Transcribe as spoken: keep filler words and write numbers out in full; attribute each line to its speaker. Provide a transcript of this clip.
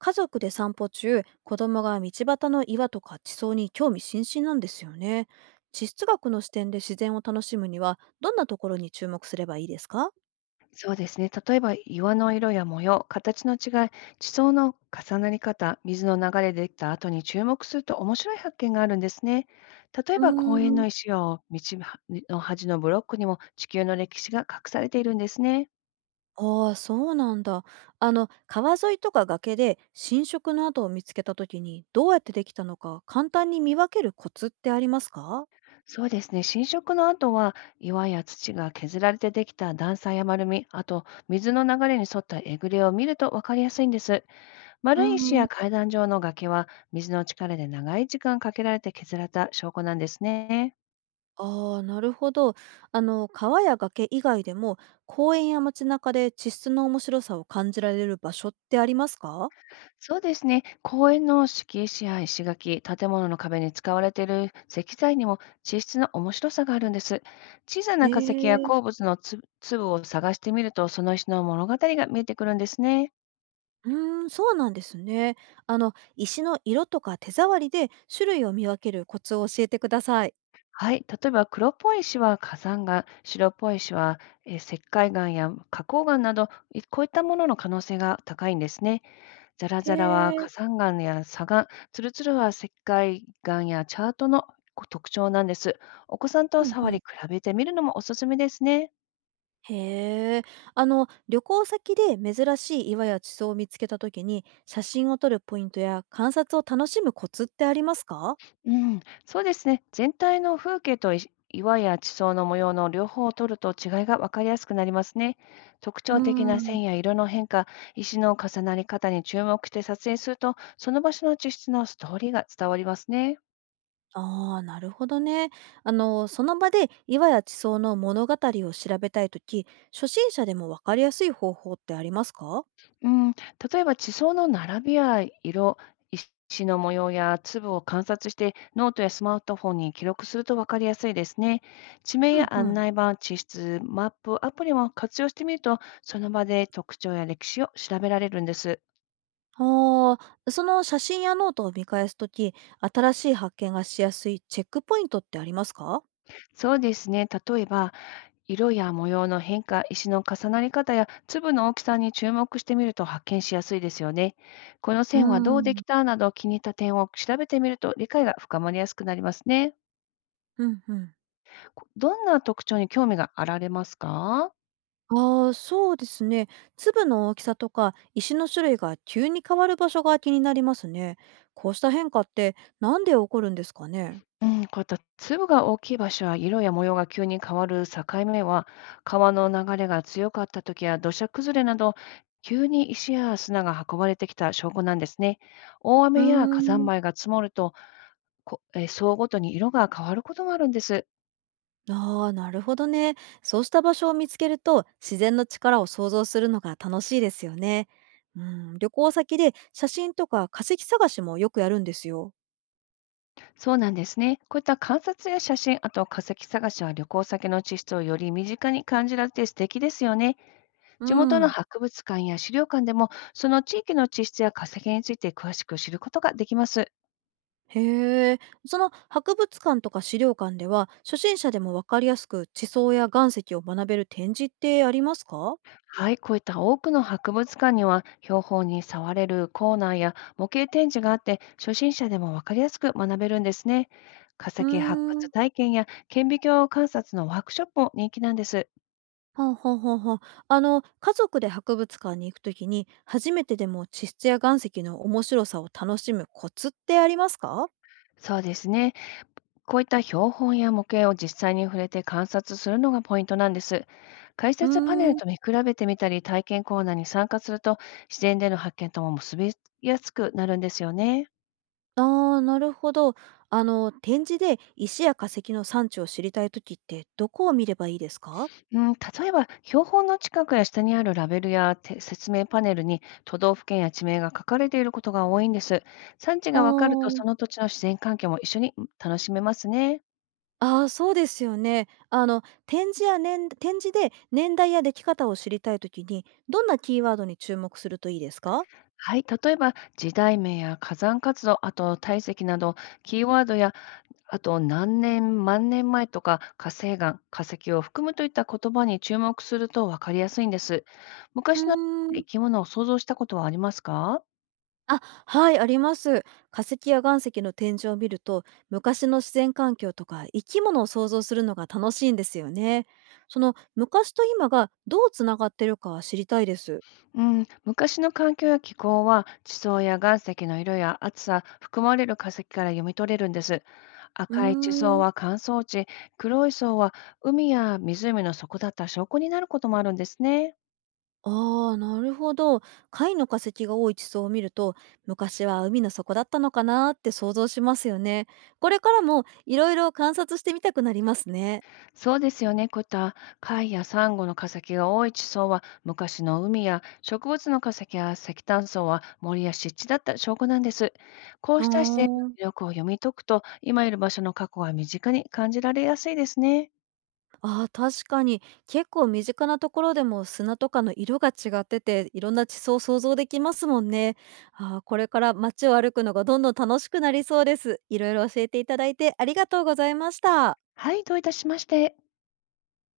Speaker 1: 家族で散歩中、子供が道端の岩とか地層に興味津々なんですよね。地質学の視点で自然を楽しむには、どんなところに注目すればいいですか？
Speaker 2: そうですね。例えば岩の色や模様、形の違い、地層の重なり方、水の流れでできた後に注目すると面白い発見があるんですね。例え
Speaker 1: うー
Speaker 2: ば公園
Speaker 1: ん。
Speaker 2: の石を道の端のブロックにも地球の歴史が隠されているんですね。
Speaker 1: ああ、そうなんだ。あの、川沿いとか崖で浸食の跡を見つけた時に、どうやってできたのか簡単に見分けるコツってありますか？
Speaker 2: そうですね。侵食の後は岩や土が削られてできた段差や丸み、あと水の流れに沿ったえぐれを見ると分かりやすいんです。
Speaker 1: う
Speaker 2: 丸い石
Speaker 1: ーん。
Speaker 2: や階段状の崖は水の力で長い時間かけられて削られた証拠なんですね。
Speaker 1: ああ、なるほど。あの、川や崖以外でも、公園や街中で地質の面白さを感じられる場所ってありますか？
Speaker 2: そうですね。公園の敷石や石垣、建物の壁に使われている石材にも地質の面白さがあるんです。小さ
Speaker 1: へ
Speaker 2: な化石や
Speaker 1: え。
Speaker 2: 鉱物のつ粒を探してみると、その石の物語が見えてくるんですね。
Speaker 1: うーん、そうなんですね。あの、石の色とか手触りで種類を見分けるコツを教えてください。
Speaker 2: はい。例えば、黒っぽい石は火山岩、白っぽい石はえー石灰岩や花崗岩など、いこういったものの可能性が高いんですね。ザラ
Speaker 1: へ
Speaker 2: ザラは
Speaker 1: え。
Speaker 2: 火山岩や砂岩、ツルツルは石灰岩やチャートの特徴なんです。お子さんと
Speaker 1: うん
Speaker 2: 触
Speaker 1: う
Speaker 2: り
Speaker 1: ん。
Speaker 2: 比べてみるのもおすすめですね。
Speaker 1: へえ。あの、旅行先で珍しい岩や地層を見つけたときに、写真を撮るポイントや観察を楽しむコツってありますか？
Speaker 2: うん、そうですね。全体の風景とい岩や地層の模様の両方を取ると違いが分かりやすくなりますね。特
Speaker 1: う
Speaker 2: 徴的
Speaker 1: ー
Speaker 2: な
Speaker 1: ん。
Speaker 2: 線や色の変化、石の重なり方に注目して撮影すると、その場所の地質のストーリーが伝わりますね。
Speaker 1: ああ、なるほどね。あの、その場で岩や地層の物語を調べたいとき、初心者でもわかりやすい方法ってありますか？
Speaker 2: うん、例えば地層の並びや色、石の模様や粒を観察してノートやスマートフォンに記録すると分かりやすいですね。地名
Speaker 1: うん
Speaker 2: や
Speaker 1: う
Speaker 2: 案
Speaker 1: ん。
Speaker 2: 内板、地質、マップ、アプリも活用してみると、その場で特徴や歴史を調べられるんです。
Speaker 1: ああ、その写真やノートを見返すとき、新しい発見がしやすいチェックポイントってありますか？
Speaker 2: そうですね。例えば、色や模様の変化、石の重なり方や粒の大きさに注目してみると発見しやすいですよね。この
Speaker 1: うー
Speaker 2: 線はどうでき
Speaker 1: ん。
Speaker 2: たなど気に入った点を調べてみると理解が深まりやすくなりますね。
Speaker 1: うんうん。
Speaker 2: こどんな特徴に興味があられますか？
Speaker 1: ああ、そうですね。粒の大きさとか石の種類が急に変わる場所が気になりますね。こうした変化ってなんで起こるんですかね？
Speaker 2: うん、こういった粒が大きい場所は色や模様が急に変わる境目は、川の流れが強かった時や土砂崩れなど、急に石や砂が運ばれてきた証拠なんですね。大
Speaker 1: うー
Speaker 2: 雨や火山
Speaker 1: ん。
Speaker 2: 灰が積もると、こえー、層ごとに色が変わることもあるんです。
Speaker 1: ああ、なるほどね。そうした場所を見つけると自然の力を想像するのが楽しいですよね。うん、旅行先で写真とか化石探しもよくやるんですよ。
Speaker 2: そうなんですね。こういった観察や写真、あと化石探しは旅行先の地質をより身近に感じられて素敵ですよね。
Speaker 1: う
Speaker 2: 地元の
Speaker 1: ん。
Speaker 2: 博物館や資料館でも、その地域の地質や化石について詳しく知ることができます。
Speaker 1: へえ。その博物館とか資料館では、初心者でもわかりやすく地層や岩石を学べる展示ってありますか？
Speaker 2: はい、こういった多くの博物館には、標本に触れるコーナーや模型展示があって、初心者でもわかりやすく学べるんですね。化
Speaker 1: う
Speaker 2: 石発
Speaker 1: ーん。
Speaker 2: 掘体験や顕微鏡観察のワークショップも人気なんです。
Speaker 1: はあ、はあはあはあ。あの、家族で博物館に行くときに、初めてでも地質や岩石の面白さを楽しむコツってありますか？
Speaker 2: そうですね。こういった標本や模型を実際に触れて観察するのがポイントなんです。解
Speaker 1: う
Speaker 2: 説パネル
Speaker 1: ーん。
Speaker 2: と見比べてみたり、体験コーナーに参加すると、自然での発見とも結びやすくなるんですよね。
Speaker 1: ああ、なるほど。あの、展示で石や化石の産地を知りたいときって、どこを見ればいいですか？
Speaker 2: うん、例えば、標本の近くや下にあるラベルやて説明パネルに都道府県や地名が書かれていることが多いんです。産地
Speaker 1: は
Speaker 2: がわかると、そ
Speaker 1: あ。
Speaker 2: の土地の自然環境も一緒に楽しめますね。
Speaker 1: ああ、そうですよね。あの、展示や年展示で年代や出来方を知りたいときに、どんなキーワードに注目するといいですか？
Speaker 2: はい、例えば、時代名や火山活動、あと体積など、キーワードやあと何年、万年前とか火成岩、化石を含むといった言葉に注目すると分かりやすいんです。
Speaker 1: う
Speaker 2: 昔の
Speaker 1: ーん。
Speaker 2: 生き物を想像したことはありますか。
Speaker 1: あ、はい、あります。化石や岩石の展示を見ると、昔の自然環境とか生き物を想像するのが楽しいんですよね。その昔と今がどうつながってるかは知りたいです。
Speaker 2: うん、昔の環境や気候は地層や岩石の色や厚さ、含まれる化石から読み取れるんです。
Speaker 1: うー
Speaker 2: 赤い地層
Speaker 1: ん。
Speaker 2: は乾燥地、黒い層は海や湖の底だった証拠になることもあるんですね。
Speaker 1: ああ、なるほど。貝の化石が多い地層を見ると、昔は海の底だったのかなーって想像しますよね。これからもいろいろ観察してみたくなりますね。
Speaker 2: そうですよね、こういった貝やサンゴの化石が多い地層は昔の海や植物の化石や石炭層は森や湿地だった証拠なんです。こ
Speaker 1: あ
Speaker 2: うした自然の
Speaker 1: ー。
Speaker 2: 魅力を読み解くと今いる場所の過去が身近に感じられやすいですね。
Speaker 1: あー、確かに結構身近なところでも砂とかの色が違ってて、いろんな地層を想像できますもんね。あー、これから街を歩くのがどんどん楽しくなりそうです。いろいろ教えていただいてありがとうございました。
Speaker 2: はい、どういたしまして。